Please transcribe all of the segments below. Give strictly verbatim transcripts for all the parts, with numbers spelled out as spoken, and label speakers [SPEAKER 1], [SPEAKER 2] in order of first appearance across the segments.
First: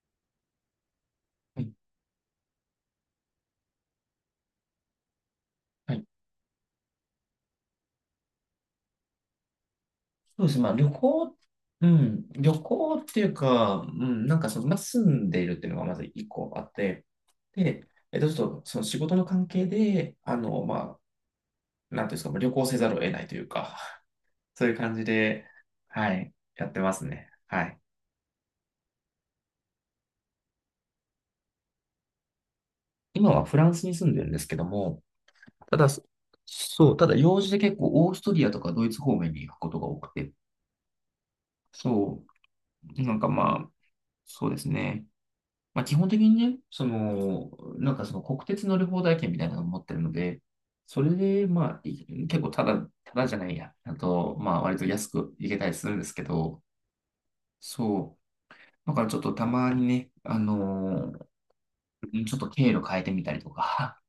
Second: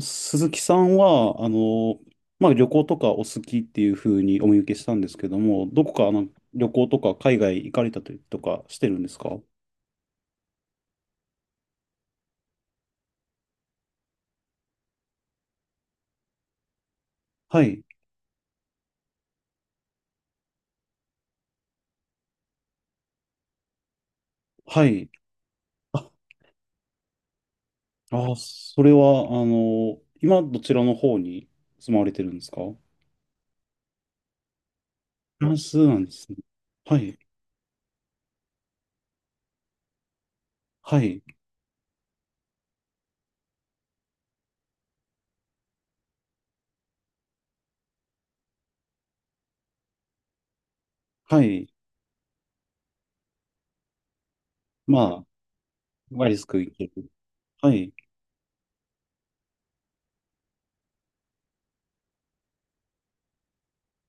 [SPEAKER 1] 鈴木さんは、あ
[SPEAKER 2] はい
[SPEAKER 1] の、まあ、旅行とかお好きっていうふうにお見受けしたんですけども、どこ
[SPEAKER 2] はい、
[SPEAKER 1] かあの旅行とか海外行かれたりとかしてるんですか？
[SPEAKER 2] そうですね。まあ、旅行、うん、旅行っていうか、うん、なんかその、まあ、住んでいるっていうのがまず一個あって、
[SPEAKER 1] はい。
[SPEAKER 2] で、えっと、ちょっとその仕事の関係で、あの、まあ、なんていうんですか、まあ旅行せざるを得ないというか、そういう
[SPEAKER 1] は
[SPEAKER 2] 感じ
[SPEAKER 1] い。
[SPEAKER 2] で、
[SPEAKER 1] あ、
[SPEAKER 2] はい、やってますね。はい。
[SPEAKER 1] あ、それは、あの、今どちらの方に住まわれてるんですか？
[SPEAKER 2] 今はフランスに住んでるんですけども、
[SPEAKER 1] フラン
[SPEAKER 2] た
[SPEAKER 1] ス
[SPEAKER 2] だ、
[SPEAKER 1] な
[SPEAKER 2] そ
[SPEAKER 1] んですね。
[SPEAKER 2] そう、
[SPEAKER 1] は
[SPEAKER 2] ただ
[SPEAKER 1] い。
[SPEAKER 2] 用事で結構オーストリアとかドイツ方面に行くことが多くて、
[SPEAKER 1] はい。
[SPEAKER 2] そう、なんかまあ、そうですね。まあ、基本的にね、その、なんかその国鉄乗り放題券みたいなのを持ってるので、それ
[SPEAKER 1] は
[SPEAKER 2] で、
[SPEAKER 1] い。
[SPEAKER 2] まあ、い結構ただ、ただじゃないや。あと、まあ、割と
[SPEAKER 1] ま
[SPEAKER 2] 安
[SPEAKER 1] あ、
[SPEAKER 2] く行けたりするんですけ
[SPEAKER 1] ワイリスク
[SPEAKER 2] ど、
[SPEAKER 1] 行ける。はい。
[SPEAKER 2] そう。だからちょっとたまにね、あのーちょっと経路変えてみたりとか、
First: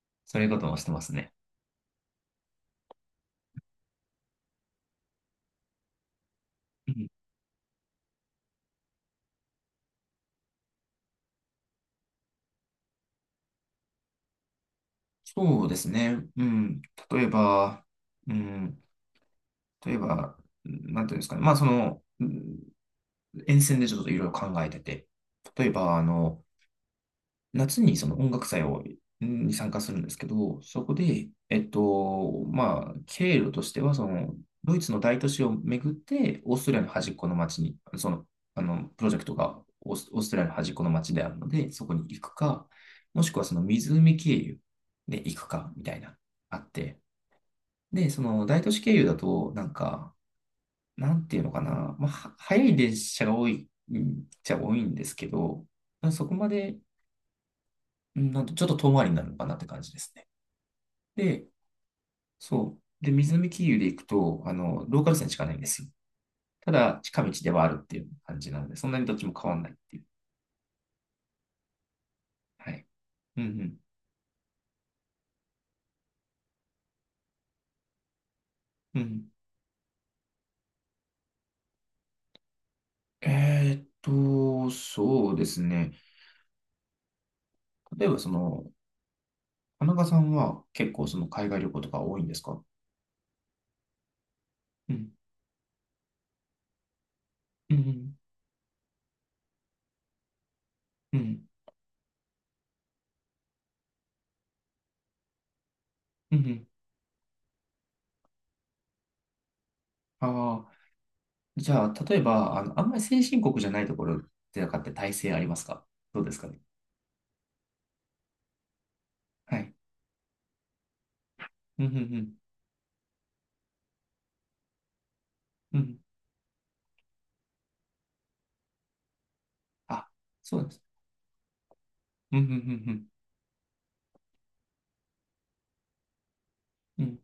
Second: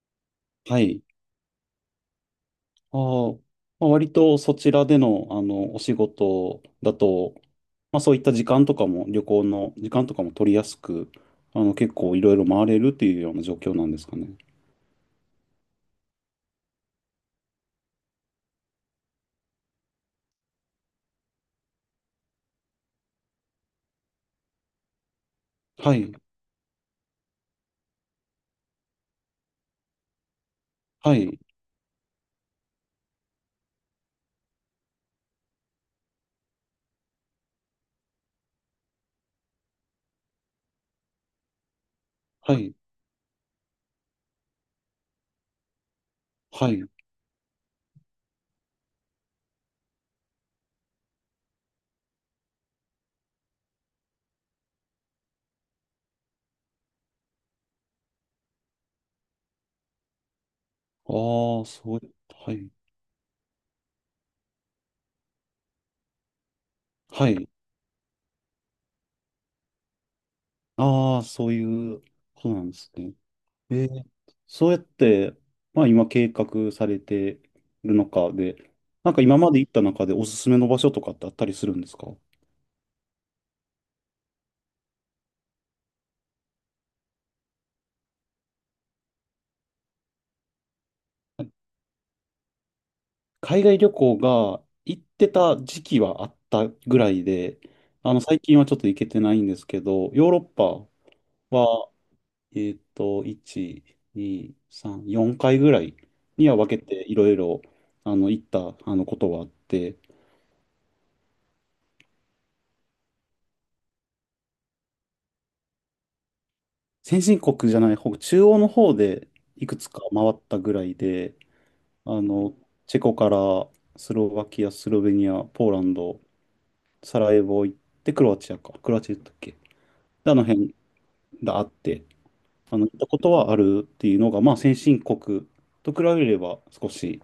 [SPEAKER 2] そういうことも
[SPEAKER 1] は
[SPEAKER 2] してま
[SPEAKER 1] い。
[SPEAKER 2] すね。
[SPEAKER 1] ああ、まあ、割とそちらでの、あの、お仕事
[SPEAKER 2] う
[SPEAKER 1] だ
[SPEAKER 2] ん、
[SPEAKER 1] と、まあそういった時間とかも、旅行の時間とかも取りやすく、あの、結構いろいろ回れるっていうような状況なんですかね。
[SPEAKER 2] そうですね。うん。例えば、うん。例えば、なんていうんですかね。まあ、その、うん、沿線でちょっといろいろ考えてて、例え
[SPEAKER 1] は
[SPEAKER 2] ば、あ
[SPEAKER 1] い、
[SPEAKER 2] の、夏にその音楽祭をんに参加するんですけど、そこ
[SPEAKER 1] は
[SPEAKER 2] で、
[SPEAKER 1] い、
[SPEAKER 2] えっと、まあ、経路としては、その、ドイツの大都市を巡って、オーストリアの端っこの町に、その、あの、プロジェクトがオース、オーストリアの端っこの町であるので、そこに行く
[SPEAKER 1] は
[SPEAKER 2] か、
[SPEAKER 1] い、
[SPEAKER 2] もしくはその湖経由で行くか、みたいな、あっ
[SPEAKER 1] はい。
[SPEAKER 2] て。
[SPEAKER 1] あ
[SPEAKER 2] で、その大都市経由だと、なんか、なんていうのかな、まあ、は早い列車が多い、うん、じゃ多いんですけど、そこまで、うん、なんとちょっと遠回りになるのかなって感じですね。
[SPEAKER 1] あ、
[SPEAKER 2] で、
[SPEAKER 1] そう、はい、
[SPEAKER 2] そう。で、水見経由で行くと、あの、ローカル線しかないんですよ。ただ、近
[SPEAKER 1] は
[SPEAKER 2] 道
[SPEAKER 1] い。
[SPEAKER 2] ではあるっていう感じなので、そんなにどっちも変わんないっていう。
[SPEAKER 1] ああ、そういうことな
[SPEAKER 2] は
[SPEAKER 1] んで
[SPEAKER 2] い。
[SPEAKER 1] すね。
[SPEAKER 2] う
[SPEAKER 1] え
[SPEAKER 2] ん
[SPEAKER 1] ーそうやって、まあ今計画されてるのかで、
[SPEAKER 2] うん。う
[SPEAKER 1] なんか
[SPEAKER 2] ん。
[SPEAKER 1] 今まで行った中でおすすめの場所とかってあったりするんですか？
[SPEAKER 2] えーっと、そうですね。例えば、その、田中さんは結構その海外旅行とか多いんですか？
[SPEAKER 1] 海外旅行が
[SPEAKER 2] う
[SPEAKER 1] 行っ
[SPEAKER 2] ん。
[SPEAKER 1] てた時期はあったぐらいで、
[SPEAKER 2] う
[SPEAKER 1] あ
[SPEAKER 2] ん
[SPEAKER 1] の、最近はちょっと行けてないんですけど、ヨーロッパ
[SPEAKER 2] うん。うん。
[SPEAKER 1] は、えっと、いち、に、さん、よんかいぐらい
[SPEAKER 2] うんう
[SPEAKER 1] には
[SPEAKER 2] ん、
[SPEAKER 1] 分けていろいろ、あの、行った、あの、ことはあって、
[SPEAKER 2] ああー、じゃあ、例えば、あの、あんまり先進国じゃないところとかって体制ありますか？どうですかね。
[SPEAKER 1] 先進国じゃない方、中央の方で
[SPEAKER 2] は
[SPEAKER 1] い
[SPEAKER 2] い。
[SPEAKER 1] くつか回ったぐらいで、
[SPEAKER 2] うんうんう
[SPEAKER 1] あ
[SPEAKER 2] ん。
[SPEAKER 1] の、チェコからスロバキア、スロベニア、ポー
[SPEAKER 2] う
[SPEAKER 1] ラン
[SPEAKER 2] ん、
[SPEAKER 1] ド、サラエボ行って、クロアチアか、クロアチア行ったっけ
[SPEAKER 2] あ、
[SPEAKER 1] で、あの
[SPEAKER 2] そうなんで
[SPEAKER 1] 辺
[SPEAKER 2] す。
[SPEAKER 1] があって、
[SPEAKER 2] うん、うん、
[SPEAKER 1] あの、
[SPEAKER 2] う
[SPEAKER 1] 行っ
[SPEAKER 2] ん、
[SPEAKER 1] たことはあるっていうのが、まあ、先進国と比べれば少
[SPEAKER 2] うん。うん、
[SPEAKER 1] し、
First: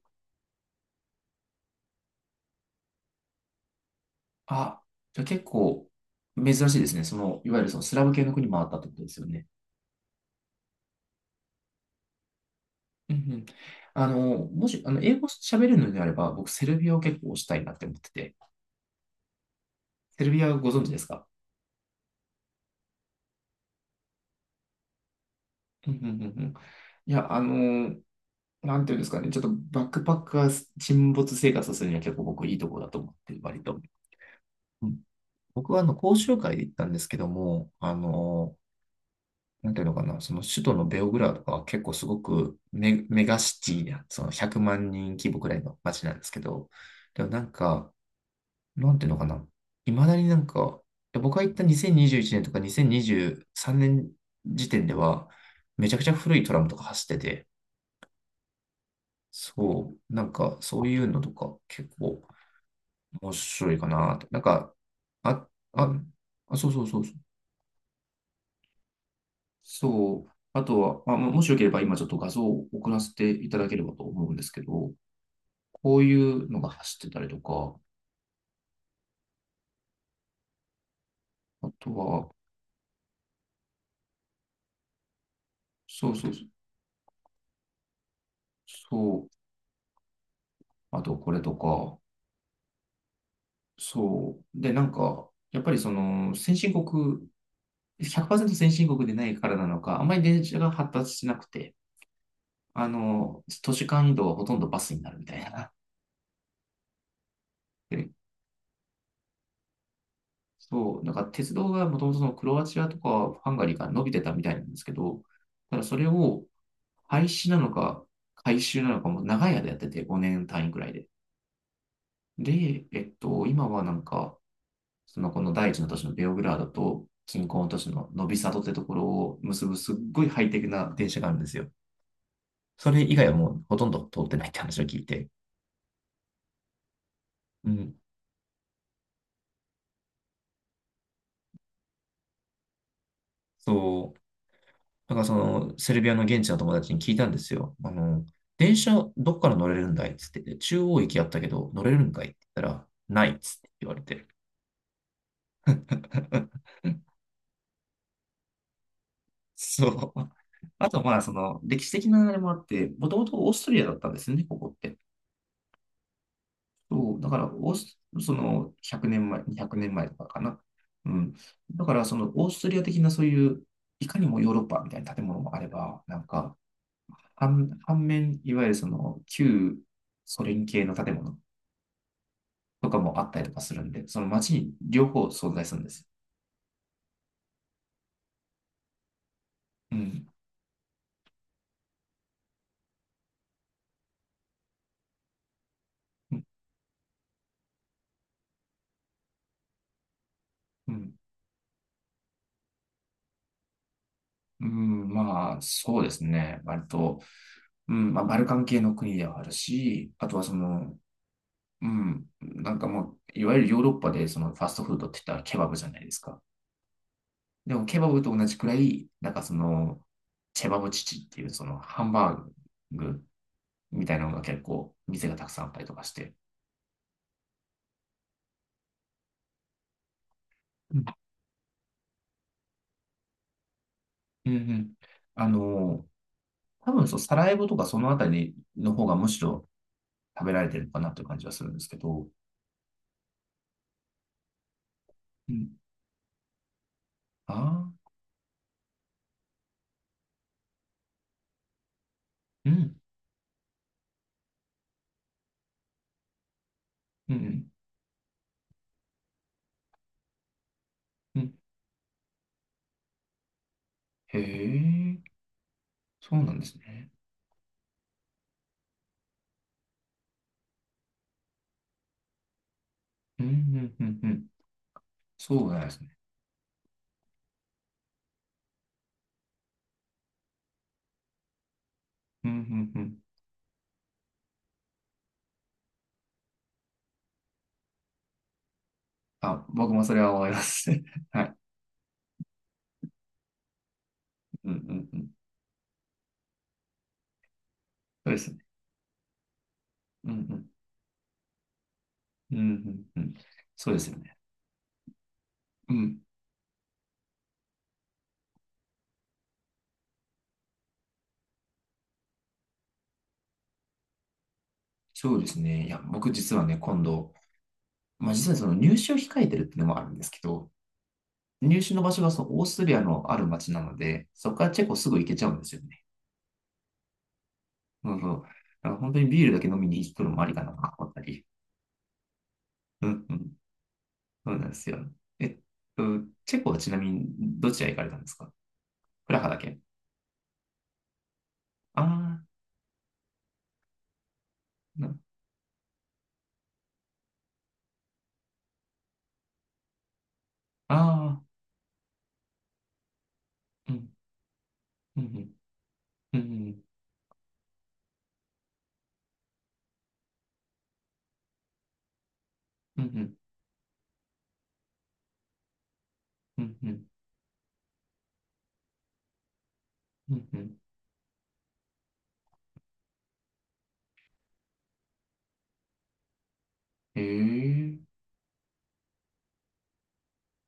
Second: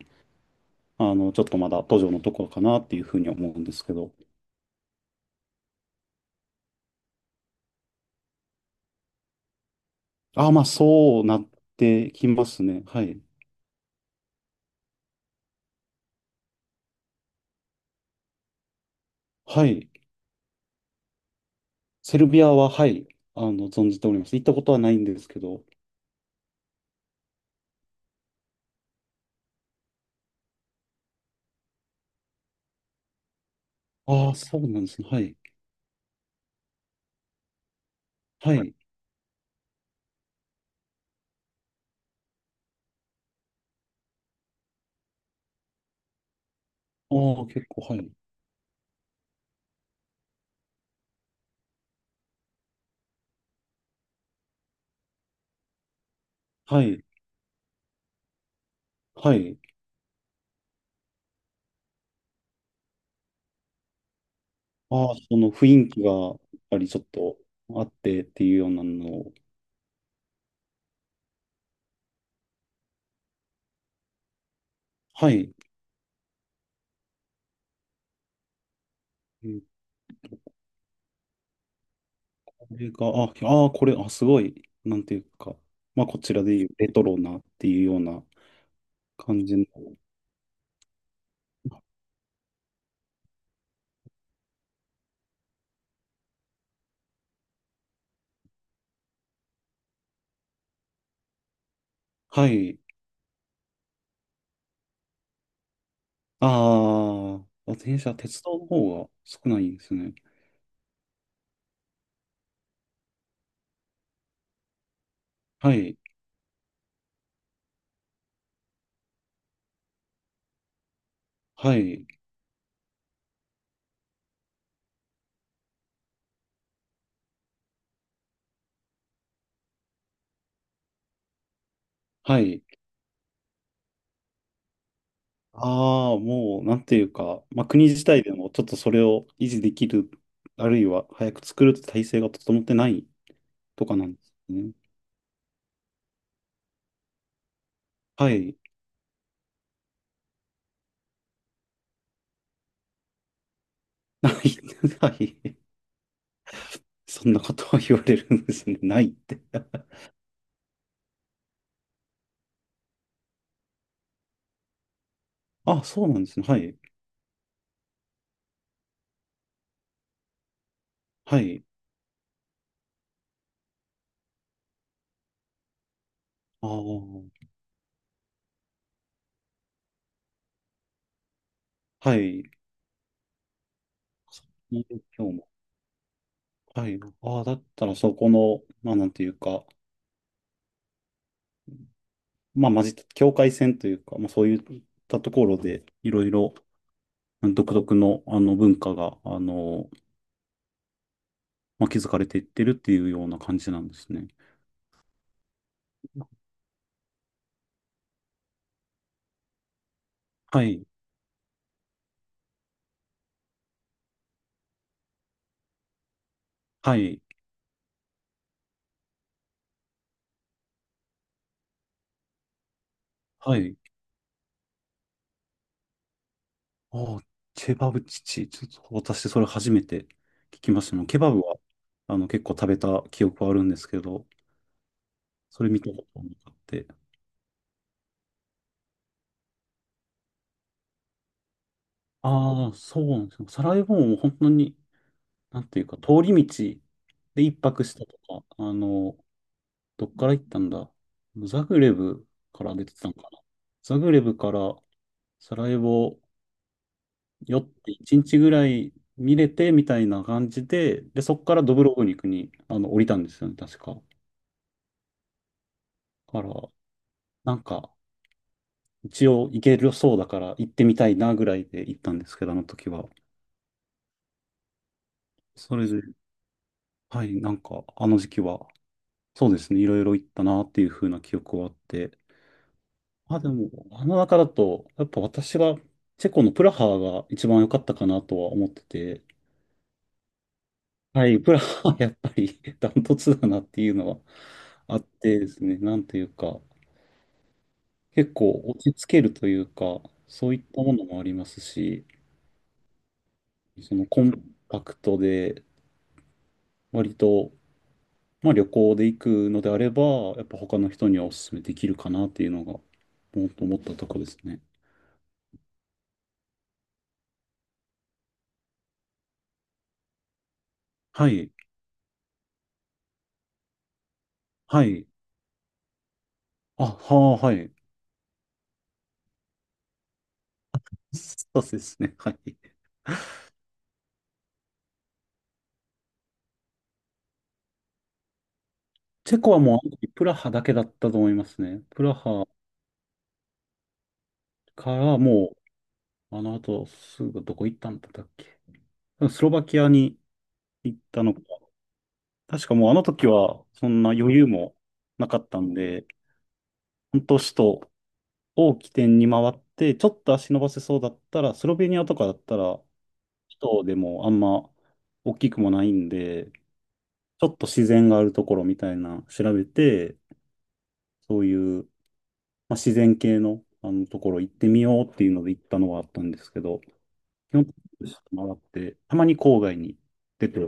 [SPEAKER 1] あの、ちょっとまだ途上のところかなっていうふうに思うんですけど。
[SPEAKER 2] あ、じゃあ結構珍しいですね。その、いわゆるそのスラブ系の国もあったってことですよね。
[SPEAKER 1] ああ、まあ、そうなってきますね。は
[SPEAKER 2] うん、
[SPEAKER 1] い。
[SPEAKER 2] うん。あの、もし、あの、英語喋れるのであれば、僕、セルビアを結構推したいなって思ってて。
[SPEAKER 1] はい。
[SPEAKER 2] セルビアご存知ですか？
[SPEAKER 1] セルビアは、はい。あの、存じております。行ったことはないんですけど。
[SPEAKER 2] うん、うん、うん、うん。いや、あの、なんていうんですかね。ちょっとバックパックが沈没生活をするには結構僕いいところだと思ってる、割と。
[SPEAKER 1] ああ、そうなん
[SPEAKER 2] う
[SPEAKER 1] で
[SPEAKER 2] ん、
[SPEAKER 1] すね。はい。
[SPEAKER 2] 僕はあの講習会で行ったんですけども、あ
[SPEAKER 1] は
[SPEAKER 2] の
[SPEAKER 1] い。
[SPEAKER 2] なんていうのかな、その首都のベオグラードとかは結構すごくメ、メガシティな、そのひゃくまん人規模くらいの街なんですけど、でもな
[SPEAKER 1] ああ、
[SPEAKER 2] ん
[SPEAKER 1] 結構、
[SPEAKER 2] か、
[SPEAKER 1] はい。
[SPEAKER 2] なんていうのかな、いまだになんか、で僕が行ったにせんにじゅういちねんとかにせんにじゅうさんねん時点では、めちゃくちゃ古いトラムとか
[SPEAKER 1] は
[SPEAKER 2] 走
[SPEAKER 1] い。
[SPEAKER 2] ってて、
[SPEAKER 1] はい。
[SPEAKER 2] そう、なんかそういうのとか結構面白いかなと。なんか、
[SPEAKER 1] ああ、そ
[SPEAKER 2] あ、
[SPEAKER 1] の雰囲
[SPEAKER 2] あ、
[SPEAKER 1] 気が、やっ
[SPEAKER 2] あ、そう
[SPEAKER 1] ぱ
[SPEAKER 2] そう
[SPEAKER 1] りち
[SPEAKER 2] そ
[SPEAKER 1] ょ
[SPEAKER 2] う
[SPEAKER 1] っとあってっていうようなのを。
[SPEAKER 2] そう。あとは、まあ、ももしよければ今ちょっと画像を送らせていただければと思うんですけど、
[SPEAKER 1] はい。
[SPEAKER 2] こういうのが走ってたりとか、あとは、
[SPEAKER 1] これが、あ、あー、これ、あ、すごい、なんていうか、まあ、
[SPEAKER 2] そう
[SPEAKER 1] こ
[SPEAKER 2] そ
[SPEAKER 1] ち
[SPEAKER 2] うそ
[SPEAKER 1] ら
[SPEAKER 2] う、
[SPEAKER 1] でいうレトロなっていうような
[SPEAKER 2] そう、
[SPEAKER 1] 感じの。
[SPEAKER 2] あとこれとか、そう。で、なんか、やっぱりその先進国、ひゃくパーセント先進国でないからなのか、あんまり電車が発達しなくて、
[SPEAKER 1] はい。
[SPEAKER 2] あの、都市間移動はほとんどバスになるみたいな。
[SPEAKER 1] ああ、電車、鉄道の方が少ないんですね。
[SPEAKER 2] そう、なんか鉄道がもともとそのクロアチアとかハンガリーから伸びてたみたいなんですけど、
[SPEAKER 1] は
[SPEAKER 2] ただそ
[SPEAKER 1] い。
[SPEAKER 2] れを廃止なのか改修なのかも長い間やっててごねん単位くらいで。
[SPEAKER 1] はい。
[SPEAKER 2] で、えっと、今はなんか、そのこの第一の都市のベオグラードと近郊の都市のノビサドってところを結ぶすっごいハイテクな電車があるんですよ。
[SPEAKER 1] はい。
[SPEAKER 2] それ以外はもうほとんど通ってないって話を聞いて。
[SPEAKER 1] ああ、もう、なんていうか、まあ、
[SPEAKER 2] う
[SPEAKER 1] 国
[SPEAKER 2] ん。
[SPEAKER 1] 自体でもちょっとそれを維持できる、あるいは早く作るって体制が整ってないとかな
[SPEAKER 2] そ
[SPEAKER 1] んで
[SPEAKER 2] う。
[SPEAKER 1] すね。
[SPEAKER 2] だからその、セルビアの現地の友達に聞いたんですよ。あの、
[SPEAKER 1] はい。
[SPEAKER 2] 電車どっから乗れるんだいっつって、中央駅やったけど乗れるんかいって言ったら、ないっつって言われて。
[SPEAKER 1] ない。はい。そんなことを言われるんですね。ないって。
[SPEAKER 2] そう。あとまあ、その、歴史的なあれもあって、もともとオーストリアだったんですよね、ここって。
[SPEAKER 1] あ、そうなんですね。はい。
[SPEAKER 2] そう。だから、オース、その、ひゃくねんまえ、にひゃくねんまえとかかな。うん。
[SPEAKER 1] はい。
[SPEAKER 2] だから、その、オーストリア的なそういう、いかにもヨーロッパみたいな建物もあれば、なんか、
[SPEAKER 1] ああ、
[SPEAKER 2] 反、反面、いわゆるその、旧ソ連系の建物。
[SPEAKER 1] はい。
[SPEAKER 2] とかもあったりとかするんで、その街に
[SPEAKER 1] 今
[SPEAKER 2] 両
[SPEAKER 1] 日
[SPEAKER 2] 方
[SPEAKER 1] も。
[SPEAKER 2] 存在するんです。
[SPEAKER 1] はい。ああ、だったらそこの、まあなんていうか、
[SPEAKER 2] うん。
[SPEAKER 1] まあ混じった境界線というか、まあそういったところで、いろい
[SPEAKER 2] うん。
[SPEAKER 1] ろ独特のあの文化が、あの、
[SPEAKER 2] うん、
[SPEAKER 1] まあ、築かれていってるっていうような感じなんですね。
[SPEAKER 2] まあ、そうですね。割と、うん、まあ、バルカン系の国ではあるし、あとはそ
[SPEAKER 1] はい。
[SPEAKER 2] の、うん、なんかもう、いわゆるヨーロッパでそのファストフードって言ったらケバブじゃないですか。
[SPEAKER 1] はい。
[SPEAKER 2] でも、ケバブと同じくらい、なんかその、チェバブチチっていうそのハンバーグ
[SPEAKER 1] はい。
[SPEAKER 2] みたいなのが結構、店がたくさんあったりとかして。
[SPEAKER 1] ああ、ケバブチチ。ちょっと私それ初めて聞きまし
[SPEAKER 2] う
[SPEAKER 1] た
[SPEAKER 2] ん
[SPEAKER 1] の。ケバブは、あの結構食べた記憶はあるんですけど、
[SPEAKER 2] うんうん。あ
[SPEAKER 1] それ見た
[SPEAKER 2] の
[SPEAKER 1] ことなくて。
[SPEAKER 2] 多分そう、サラエボとかそのあたりの方がむしろ食べられてるのかなという感じはするんですけど。
[SPEAKER 1] ああ、そうなんですよ。サラエボも本当に、
[SPEAKER 2] う
[SPEAKER 1] なん
[SPEAKER 2] ん。
[SPEAKER 1] ていうか、通り道で
[SPEAKER 2] あ
[SPEAKER 1] 一泊した
[SPEAKER 2] あ、
[SPEAKER 1] とか、あの、どっから行ったんだ、ザグレブか
[SPEAKER 2] う
[SPEAKER 1] ら出て
[SPEAKER 2] ん、
[SPEAKER 1] たのかな。ザグレブからサラエボ
[SPEAKER 2] う
[SPEAKER 1] 寄っ
[SPEAKER 2] ん、
[SPEAKER 1] て一日ぐらい見れてみたいな感じで、で、そ
[SPEAKER 2] う
[SPEAKER 1] こか
[SPEAKER 2] ん。
[SPEAKER 1] らドブロブニクにあの降りたんですよね、確か。だ
[SPEAKER 2] へえ、そ
[SPEAKER 1] か
[SPEAKER 2] う
[SPEAKER 1] ら、
[SPEAKER 2] なんですね。
[SPEAKER 1] なんか、一応行けるそうだから行ってみたいなぐらいで行ったんですけど、あの時は。
[SPEAKER 2] うん、うん、うん、うん。そう
[SPEAKER 1] そ
[SPEAKER 2] なん
[SPEAKER 1] れ
[SPEAKER 2] です
[SPEAKER 1] で、
[SPEAKER 2] ね。
[SPEAKER 1] はい、なんか、あの時期は、そうですね、いろいろ行ったなっていう風な記憶はあって、
[SPEAKER 2] うん、うん、うん。
[SPEAKER 1] あ、でも、あの中だと、やっぱ私が、チェコのプラハが一番良かったかなとは思ってて、
[SPEAKER 2] あ、僕もそれは思います。
[SPEAKER 1] は い、
[SPEAKER 2] は
[SPEAKER 1] プ
[SPEAKER 2] い。
[SPEAKER 1] ラハはやっぱり ダントツだなっていうのは
[SPEAKER 2] うん、う
[SPEAKER 1] あっ
[SPEAKER 2] ん、うん。
[SPEAKER 1] てですね、なんというか、
[SPEAKER 2] そ
[SPEAKER 1] 結
[SPEAKER 2] うですね。
[SPEAKER 1] 構落ち着けるというか、
[SPEAKER 2] うん、う
[SPEAKER 1] そういっ
[SPEAKER 2] ん、
[SPEAKER 1] たものもありますし、
[SPEAKER 2] うん、うん、うん。そう
[SPEAKER 1] そ
[SPEAKER 2] で
[SPEAKER 1] の
[SPEAKER 2] すよ
[SPEAKER 1] コ
[SPEAKER 2] ね。
[SPEAKER 1] ンパクトで、
[SPEAKER 2] うん。
[SPEAKER 1] 割と、まあ旅行で行くのであれば、やっぱ他の人にはお勧めできるかなっていうのが、もっと思ったとこですね。
[SPEAKER 2] そうですね。いや、僕実はね、今度、まあ実はその入試を控えてるっていうのもあるんですけど、
[SPEAKER 1] はい、
[SPEAKER 2] 入手の場所がそのオーストリアのある町なので、そこからチ
[SPEAKER 1] は
[SPEAKER 2] ェコ
[SPEAKER 1] い、
[SPEAKER 2] すぐ行けちゃうんですよね。
[SPEAKER 1] あ、はあ、はい。
[SPEAKER 2] そうそう。だから本当にビールだけ飲みに行くのもありかなと思ったり。
[SPEAKER 1] そうですね、はい。
[SPEAKER 2] うんうん。そうなんですよ。えっと、チェコはちなみにどちら行かれたんですか？プ
[SPEAKER 1] チ
[SPEAKER 2] ラ
[SPEAKER 1] ェ
[SPEAKER 2] ハ
[SPEAKER 1] コ
[SPEAKER 2] だ
[SPEAKER 1] はもう
[SPEAKER 2] け。
[SPEAKER 1] あの時プラハだけだったと思いますね。プラ
[SPEAKER 2] ああ、
[SPEAKER 1] ハか
[SPEAKER 2] な、
[SPEAKER 1] らもう、あの後すぐどこ行ったんだったっけ。スロバキアに行ったの
[SPEAKER 2] あ
[SPEAKER 1] か。
[SPEAKER 2] あ、
[SPEAKER 1] 確かもうあの時はそ
[SPEAKER 2] う
[SPEAKER 1] ん
[SPEAKER 2] ん、
[SPEAKER 1] な余裕も
[SPEAKER 2] う
[SPEAKER 1] なかっ
[SPEAKER 2] ん、
[SPEAKER 1] たんで、
[SPEAKER 2] うん、うん、
[SPEAKER 1] 本当首都を起点に回って、ちょっと足伸ばせそうだったら、スロベニアとかだったら、
[SPEAKER 2] うん、うん、
[SPEAKER 1] 首都でもあんま大きくもないんで、
[SPEAKER 2] うん、
[SPEAKER 1] ちょっと自然があるところみたいな調べて、
[SPEAKER 2] うん、うん。
[SPEAKER 1] そういうまあ、自然系の、あのところ行ってみようっていうので行ったのはあったんですけど、
[SPEAKER 2] え
[SPEAKER 1] 基本的
[SPEAKER 2] え、
[SPEAKER 1] に回って、たまに郊外に出て、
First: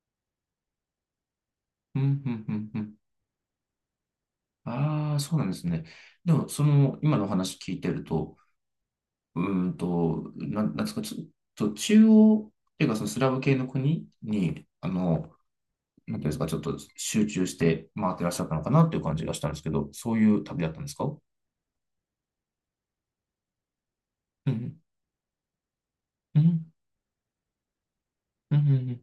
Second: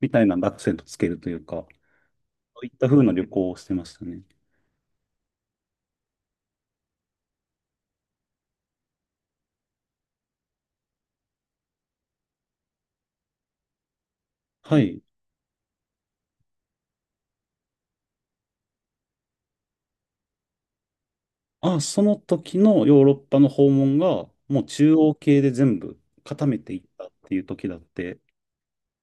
[SPEAKER 1] みたいなアクセントつけるというか、
[SPEAKER 2] うん、うん、う
[SPEAKER 1] そうい
[SPEAKER 2] ん、
[SPEAKER 1] っ
[SPEAKER 2] う
[SPEAKER 1] た
[SPEAKER 2] ん。
[SPEAKER 1] 風な旅行をしてましたね。
[SPEAKER 2] ああ、そうなんですね。でも、その、今のお話聞いてると、うーんと、なん、なんですか、ちょ、っと中央っていうか、そのスラブ系の国に、
[SPEAKER 1] は
[SPEAKER 2] あ
[SPEAKER 1] い。
[SPEAKER 2] の、なんていうんですか、ちょっと集中して回ってらっしゃったのかなっていう感じがしたんですけど、そういう旅だったんですか？う
[SPEAKER 1] あ、その時のヨーロッパの訪問が、
[SPEAKER 2] ん
[SPEAKER 1] もう中央系で全部
[SPEAKER 2] う
[SPEAKER 1] 固め
[SPEAKER 2] ん、
[SPEAKER 1] ていったっていう時だって、
[SPEAKER 2] うん、うん、うん。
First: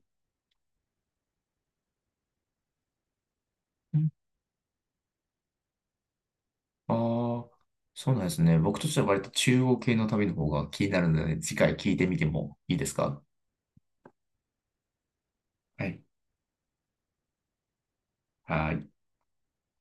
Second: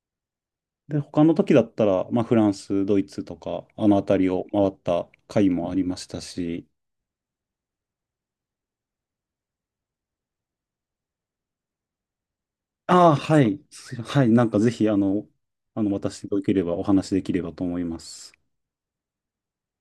[SPEAKER 1] で、他の時だったら、まあ、フランス、ドイツとか、あの辺りを回った回もありましたし、
[SPEAKER 2] ああー、そうなんですね。僕としては割と中央系の旅の方が気になるので、次回聞いてみてもいいです
[SPEAKER 1] ああ、
[SPEAKER 2] か？
[SPEAKER 1] はい。そはい。なんかぜひ、あの、あ
[SPEAKER 2] は
[SPEAKER 1] の、
[SPEAKER 2] い。
[SPEAKER 1] 私でよければお話しできればと思います。
[SPEAKER 2] はい。